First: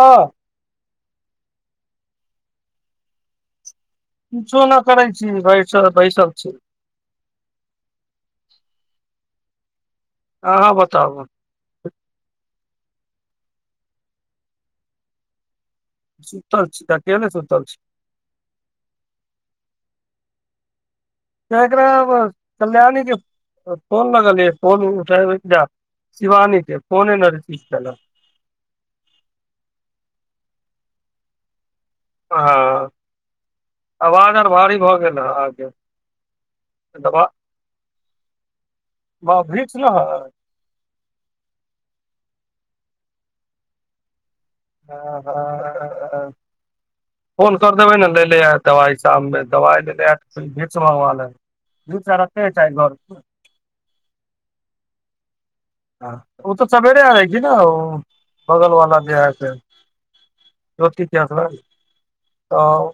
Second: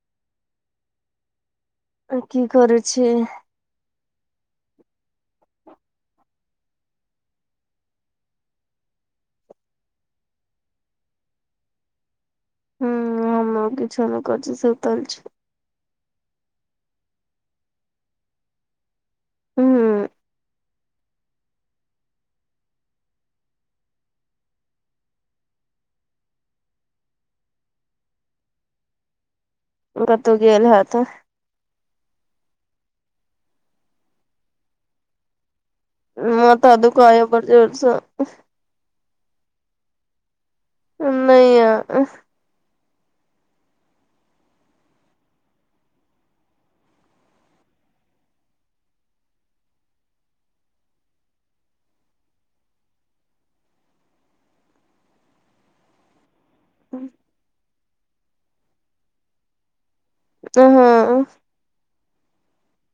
ह तो कि करै छी किछो नहि करै छी भैरसल‌ बैसल छी। अहाँ बताब हू हमहूँ किछ नहि कर छी सुतल छी सुतल छी तऽ कियलै सुतल छी हू एकरा कल्याणी के फोन लगलियै फोन उठैबै ज शिवानी के फोनै नै रिसीव केलकऽ ओ कतहु गेल हैत। ह आवाज आर भारी भऽ गेल हैं अहाके हैं माथा दुखाइयै बड्ड जोर से हॅ बऽ भीक्स न हैय नहि य अ ऐ बै ए [unintelligible] फोन कर देबै ने ले ले आयत दवाई साम मे दवाइ ले ले आयत से भीक्स मगवा लेब लुच्चा रहते जै घर पर। ओ तऽ सवेरे आवे छै ने बगलवाला जे है से ज्योती हँ चस लग तऽ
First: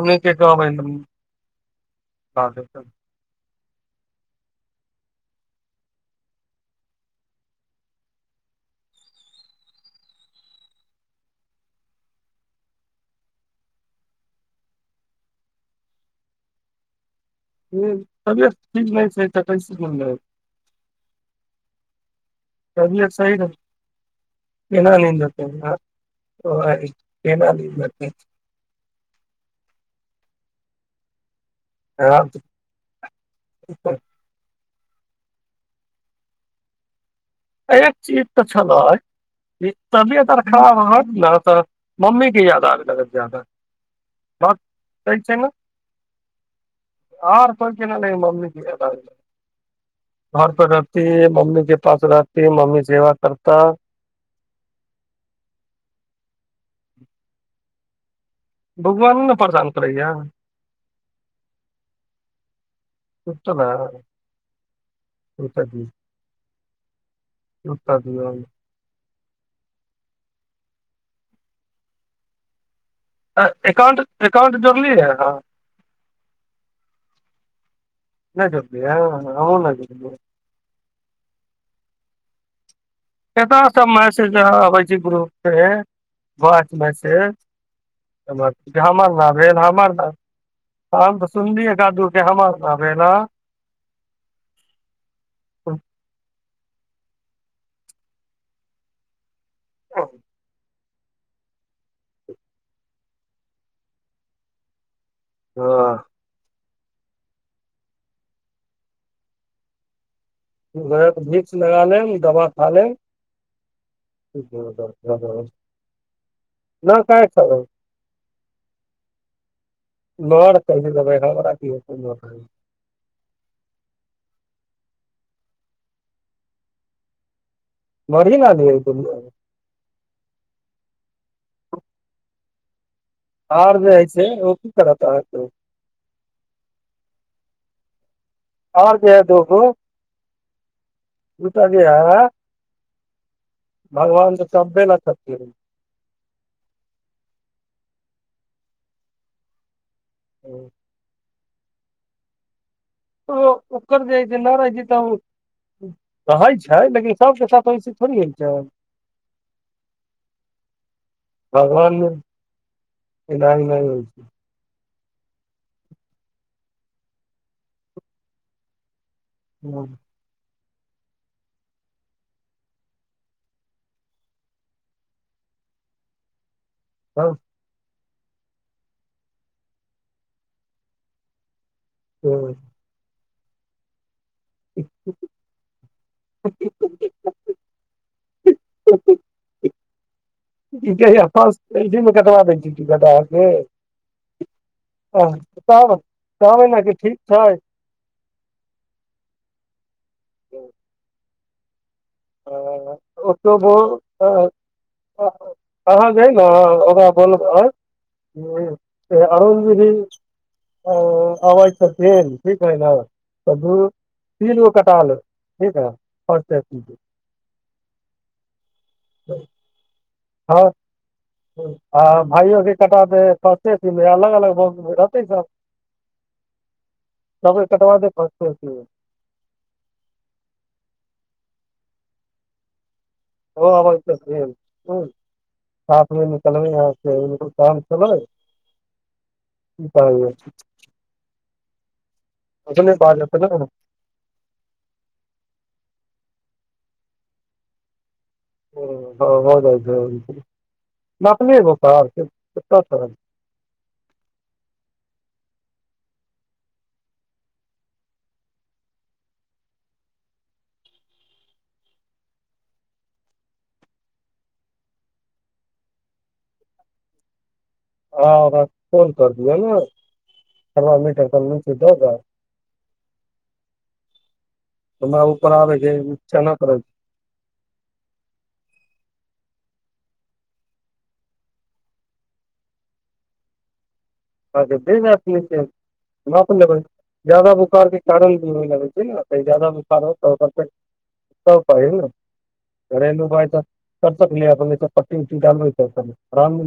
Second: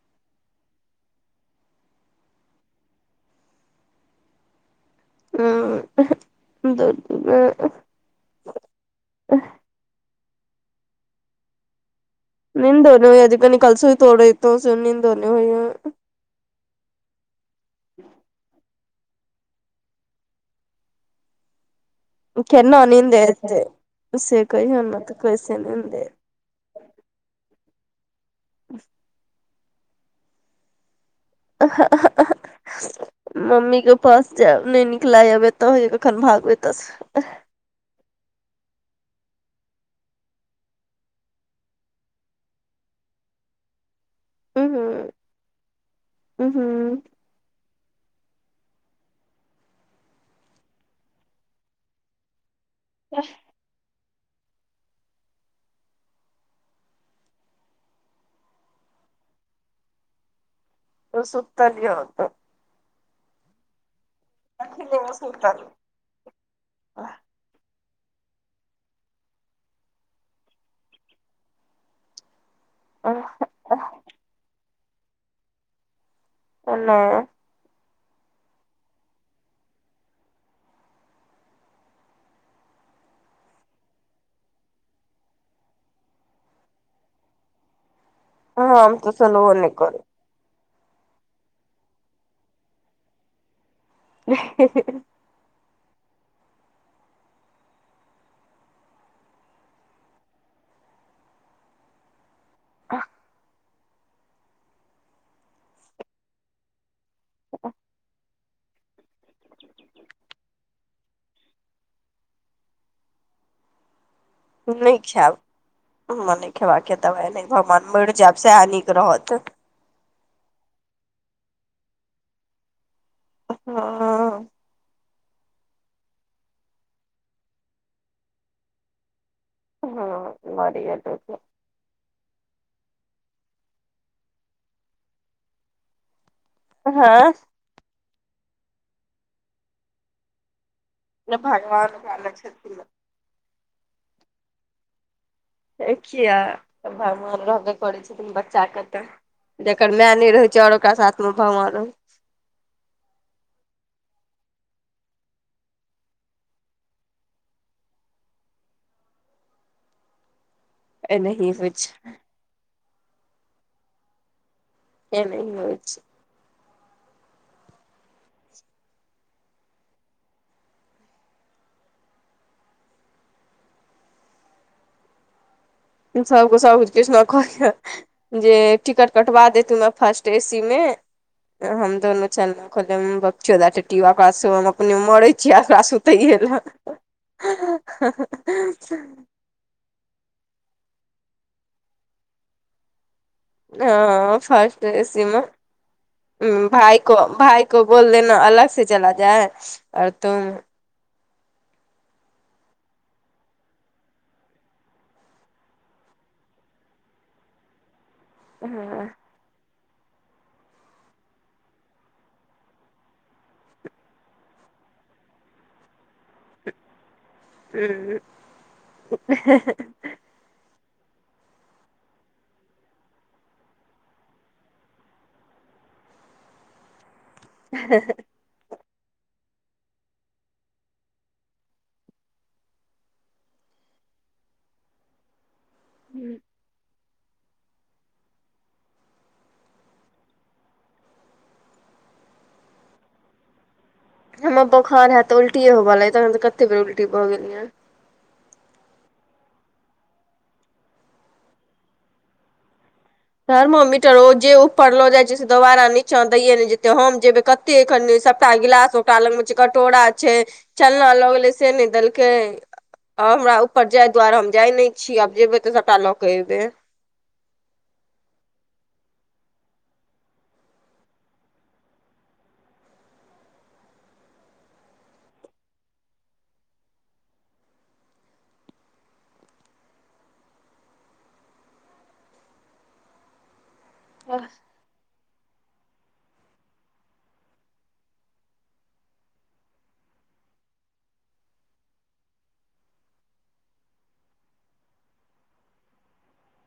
ओने के कहबैन। [unintelligible] [unintelligible] नींदो नै होइए अ जे कनी काल सुइतौ रहियौ से नींदो नै होइए हू तबियत ठीक नै छै [unintelligible] केना तबियत नींद सही रह एतै से कहियौ केना ने ते नींद एतै कैसै नीन्दे [unintelligible] [unintelligible] [unintelligible] मम्मी कऽ पास जेब नै नीक लागैय आब एतऽ होय य कखन भागू एतय स एक चीज तऽ छैले तबियत आर खराब हत ने तऽ मम्मी कऽ याद आबै लागत जादा बात उहु सही छै न उहु [inaudible] आर कह छै नहि मम्मी के याद आबय लागत [unintelligible] बौआ नै न प्रसान करैया उऽ सुतल यऽ ओत [inaudible] सुतलय अखने [inaudible] सुतल सुतै दियौ सुत दियौन [unintelligible] एकाउंट एकाउंट जोड़लीय अहाँ नै नै जोरलिय हमहुँ नै जोरलिय कत स मैसेज अबे छै ग्रुप पे [inaudible] वॉइस मेसेज हम तऽ हमर ना सुनबो भेल नहि हमर ना करू हम तऽ सुनलियै एक आध केँ हमार ना भेल है [unintelligible] हँ [unintelligible] [unintelligible] हऽ [unintelligible] नै यऽ तऽ भिक्स लगा लेम दवा खा लेम नै खैब [inaudible] हमा नै खेबा कऽ नहि दवाइ काहे एनाहे खेबै भगवान मैर जायब सैह नीक रहत [unintelligible] [unintelligible] मही न गै तऽ नै [unintelligible] [unintelligible] आर जे हइ छै ओ की करत अहाँकेँ हँ और जे है दुगो [inaudible] दुटा जे भगवान है पालक छथिन भगवान तऽ [unintelligible] यै किया भगवान रहबे करै छथिन बच्चा कऽ तऽ जकर मैं नै रहै छै और ओकरा साथ में भवान रहै ओ ओकर जेइ छै नै रहै छै तऽ ओ है छै लेकिन सभ केँ साथ ओसे थोड़ी है छै [unintelligible] एनाही होइ भगवान छै नहि नहि होई छै एमे हो छै ह इन्सफ को सभ छै किछ हँ, नखा जे टिकट कटवा देतू मे फर्स्ट सी मे हम दोनू सबके चललहु कहलो ओकरा अपने मरे छीयैकरा सुतैए लऽ हा हा कही मुकदमा दऽ हैं फर्स्ट ऐसी मे तब कहबै ने कि भाय ठीक कऽ छै भाय को बोल देना अलग से चला जाय हैं आओ तुम आ ओटोबो। अहाँ जे ने ओकरा बोलब अरुणजि अ आवाज छथि ठीकै नल नै तऽ तीर ओ कटाल तऽ ह आ भाइयो के कटा दे ससे अलग अलग ब रहतै सभ [unintelligible] तब कटब प ओ अबै साथमे निकलबे ह काम खै कऽ कह ओ नहि बजे जात ने हमर बोखार है तऽ उलटीए होवऽ ले तन तऽ कते बेर उलटी भऽ गेलिये ओ ह भऽ जाय छै थर्मोमीटर ओ जे ऊपर लऽ जाइत छैय से दोबारा नीचा दैए नहि जेतै हम जेबै कत कते एखन सभटा गिलास ओकरा लग मऽ छैय कटोरा छैय चलना लऽ गेलै से नै दलके हमरा ऊपर जाय दुआरे हम जाइत नहि छी आब जेबै तऽ सभटा लऽ कऽ अयबै ह ओकरा फोन कर दिअ नऽ थर्मामीटर कनि नीचे दऽ जाऊ [inaudible] हमरा ऊपर आबे के उचा नै करही। अ फेर राखि लेकिन हमरा कोन। जादा बोखार के कारण भी हो लगै छैय ने जादा बोखार होत तऽ ओ फेर। तब कही न घरेलु भाय तऽ कर सकल अपन पट्टी उट्टी डालबऽ तऽ राम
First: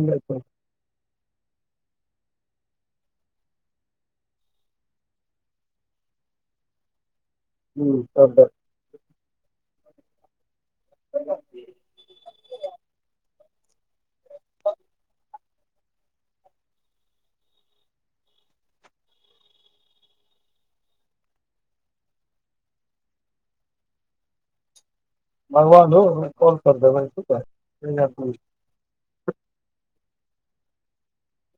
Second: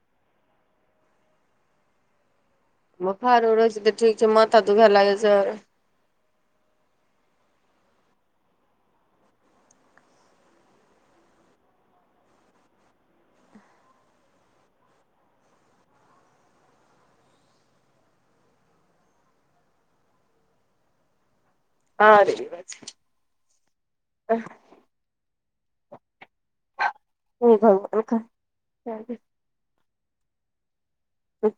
बोखार रहै छैय त ठीक छैय माथा दुखाय लागै छैय हऽ सभ ह आरे बा आह। भगवान कोल कर देबै। है हे नहीं ना, भगवान। तू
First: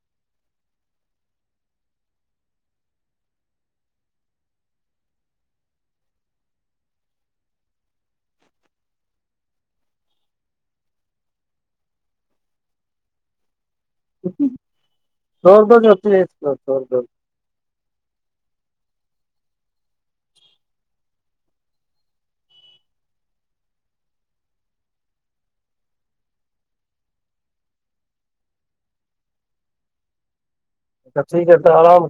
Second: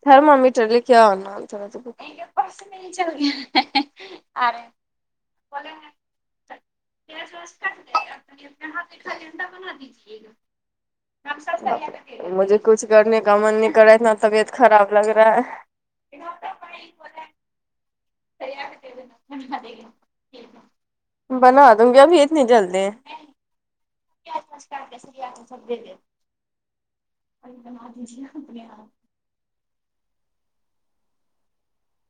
थर्मामीटर ले के आओ नऽ थोड़ा आ रहे ह पेस कट दे अपने हाथेठा लेडा बना दीजिए मुझे कुछ करने का मन नहि कर रहा इतना [unintelligible] खराब लग रहा है दौड़ दौड़ ओतैय जो दौड़ भैयाके देबैय लेलऽ उहा गेलिए बना दूंगी अभी इतनी जल्दी [unintelligible] प्याज घिसका के अच्छी करता आराम।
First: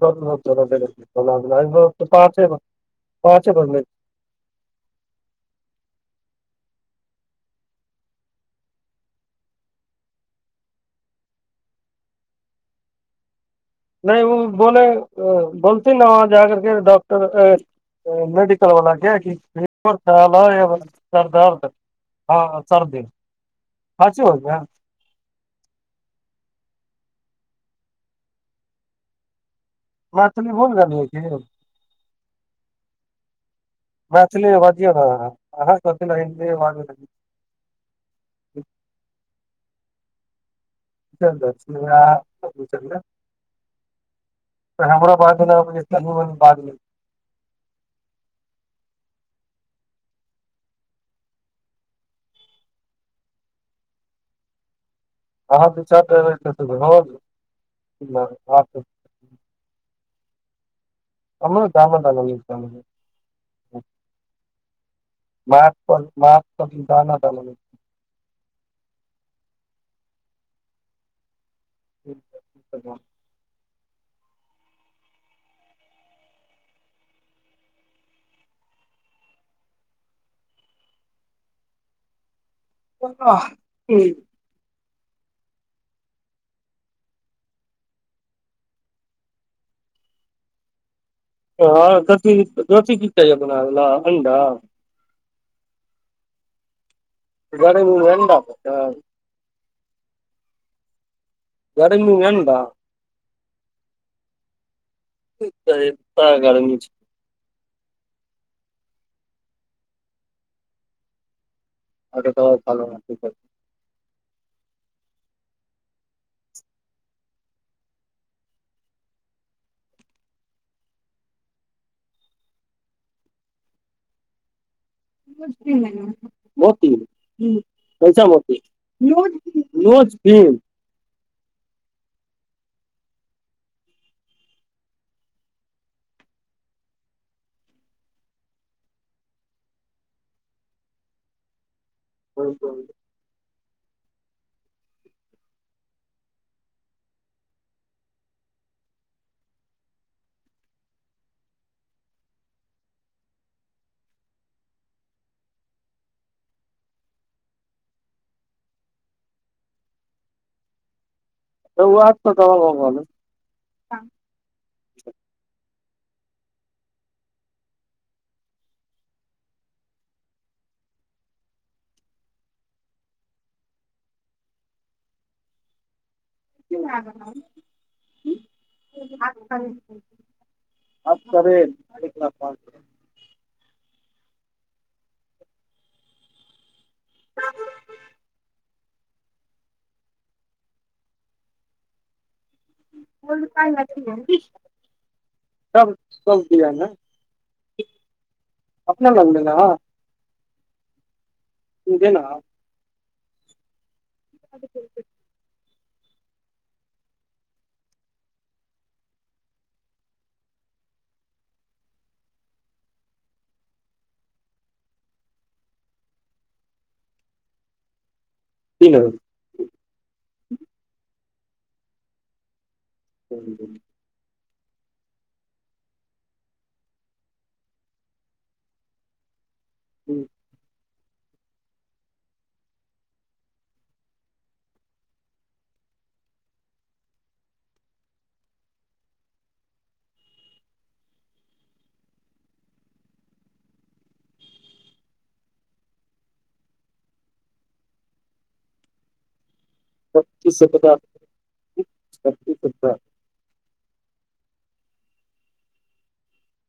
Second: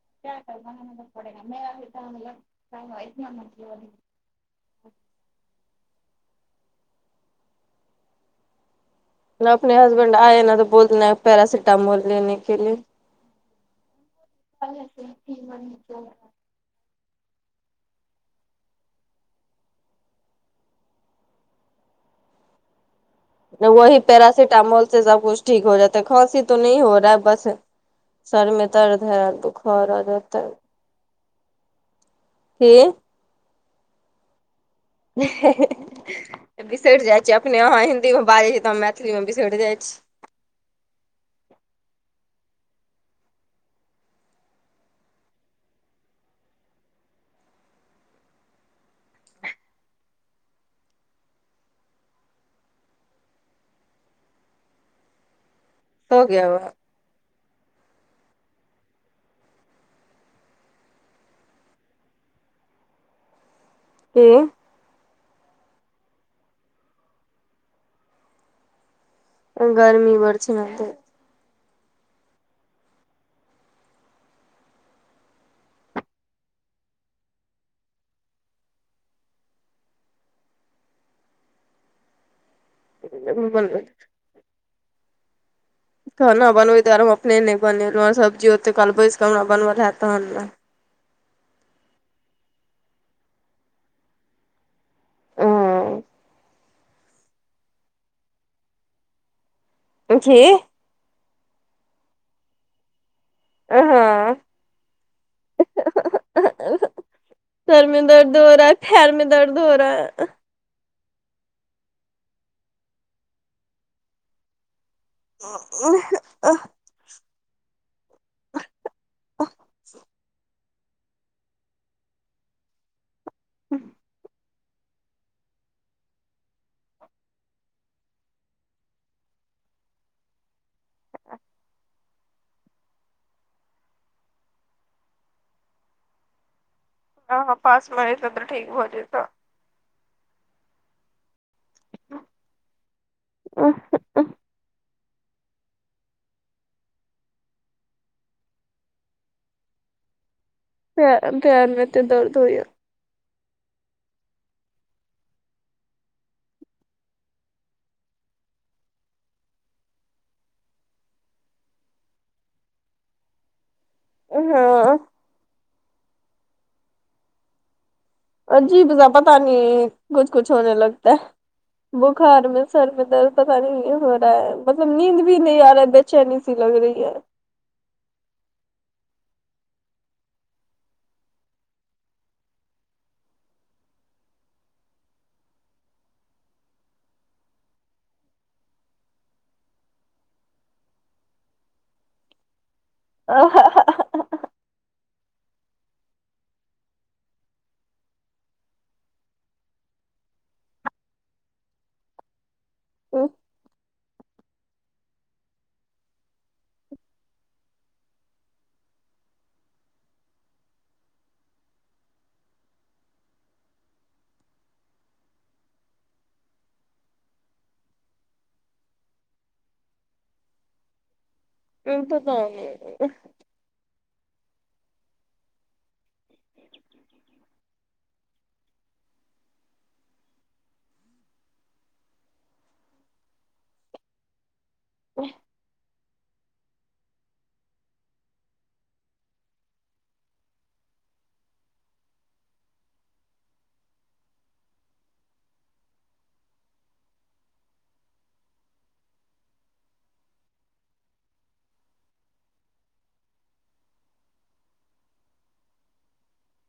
पाँचे भर पाँचे बनब। अपने हसबैड आये नऽ तो बोल देना पैरासिटामोल लेने के लिए नहि ओ बोले बोलती नऽ वहा जा करके डाॅक मेडिकल वला के कि [unintelligible] सरदर्द ह ह सर्दी वही खाँसी हो गया पेरासिटामोल। उससे सभ कुछ ठीक हो जाता है खाँंसी तो नही हो रहा है बस सर में दर्द है दुख [unintelligible] मैथिली भूल गेलिये कि य कि मैथिली मऽ बाजियो नऽ अहाॅं अहाॅं सभ ऐना हिन्दीय बाजबै जे अपने अहाँ हिंन्दी मे बाजै छी तऽ हम मैथिली मे बिसरि जाइत छी लक्षणिया ने। [unintelligible] हमरो बादमे बाद मे। अहाँ [unintelligible] दू हो चारि गया वा ड्राइवर हमरा काम लऽ के म [unintelligible] पर म् पति जान त गर्मी बड़ छैन ठीक छैय ठीक छैय। ह हठी खाना बनबै दुआरे हम अपने ने नहि बनेलो सब्जी ओते काल बैस कऽ हमरा बनबल है तऽ हन हँ दथि दथी कि कहेया बनाबे लऽ अंडा आ गर्मो बड़ हड तखी। एर एनटा [unintelligible] आहा तऽ गर्मी छै सर मे दर्द हो रहा है पैर मे दर्द हो रहा है [unintelligible] ओ त तऽ भलो ने [unintelligible] ठ कह छै अ [unintelligible] हू। बाल मै मती ने हा हा पास मे एतऽ तऽ ठीक भऽ जेतऽ ह। और कहूँ आ [unintelligible] पैर में एते दर्द होइए त आज क तब बल [unintelligible] हाँ अजीब बझा पता नहीं कुछ कुछ होने लगता है बोखार में सर में दर्द पता न हो रहा मतलब नींद भी नी आ रहा बेचैनी सी लग रही है [unintelligible] ब करे अ [unintelligible] ह [unintelligible] पता ने [unintelligible] अपना लोने रह उ [unintelligible] [unintelligible] तीन [unintelligible] जार उ त त [unintelligible] ह [unintelligible] हूँ ह [unintelligible] सब चीज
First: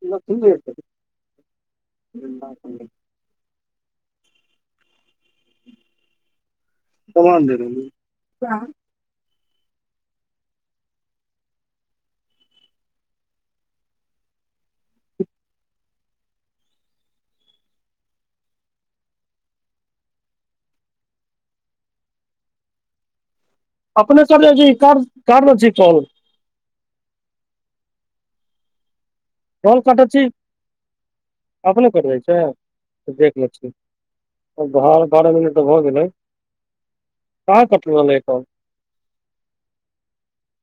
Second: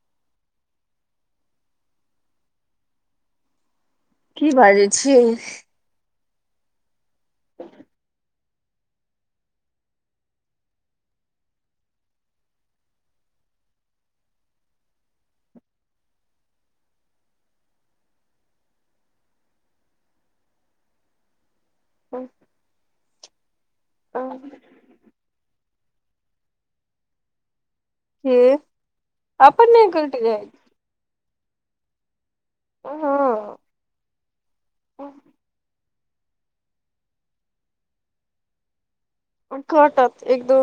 इ तमीरतै कि बाजै छियै समान जर हाँ अपने सब ल क रे जी कर कर रहल छी फॉल हूं कोल कटै छी अपने कटजैए छै देख लै हँ छी बारह बारह मिनट तऽ भऽ गेलै कहा कटले हनफोन कटत एक दो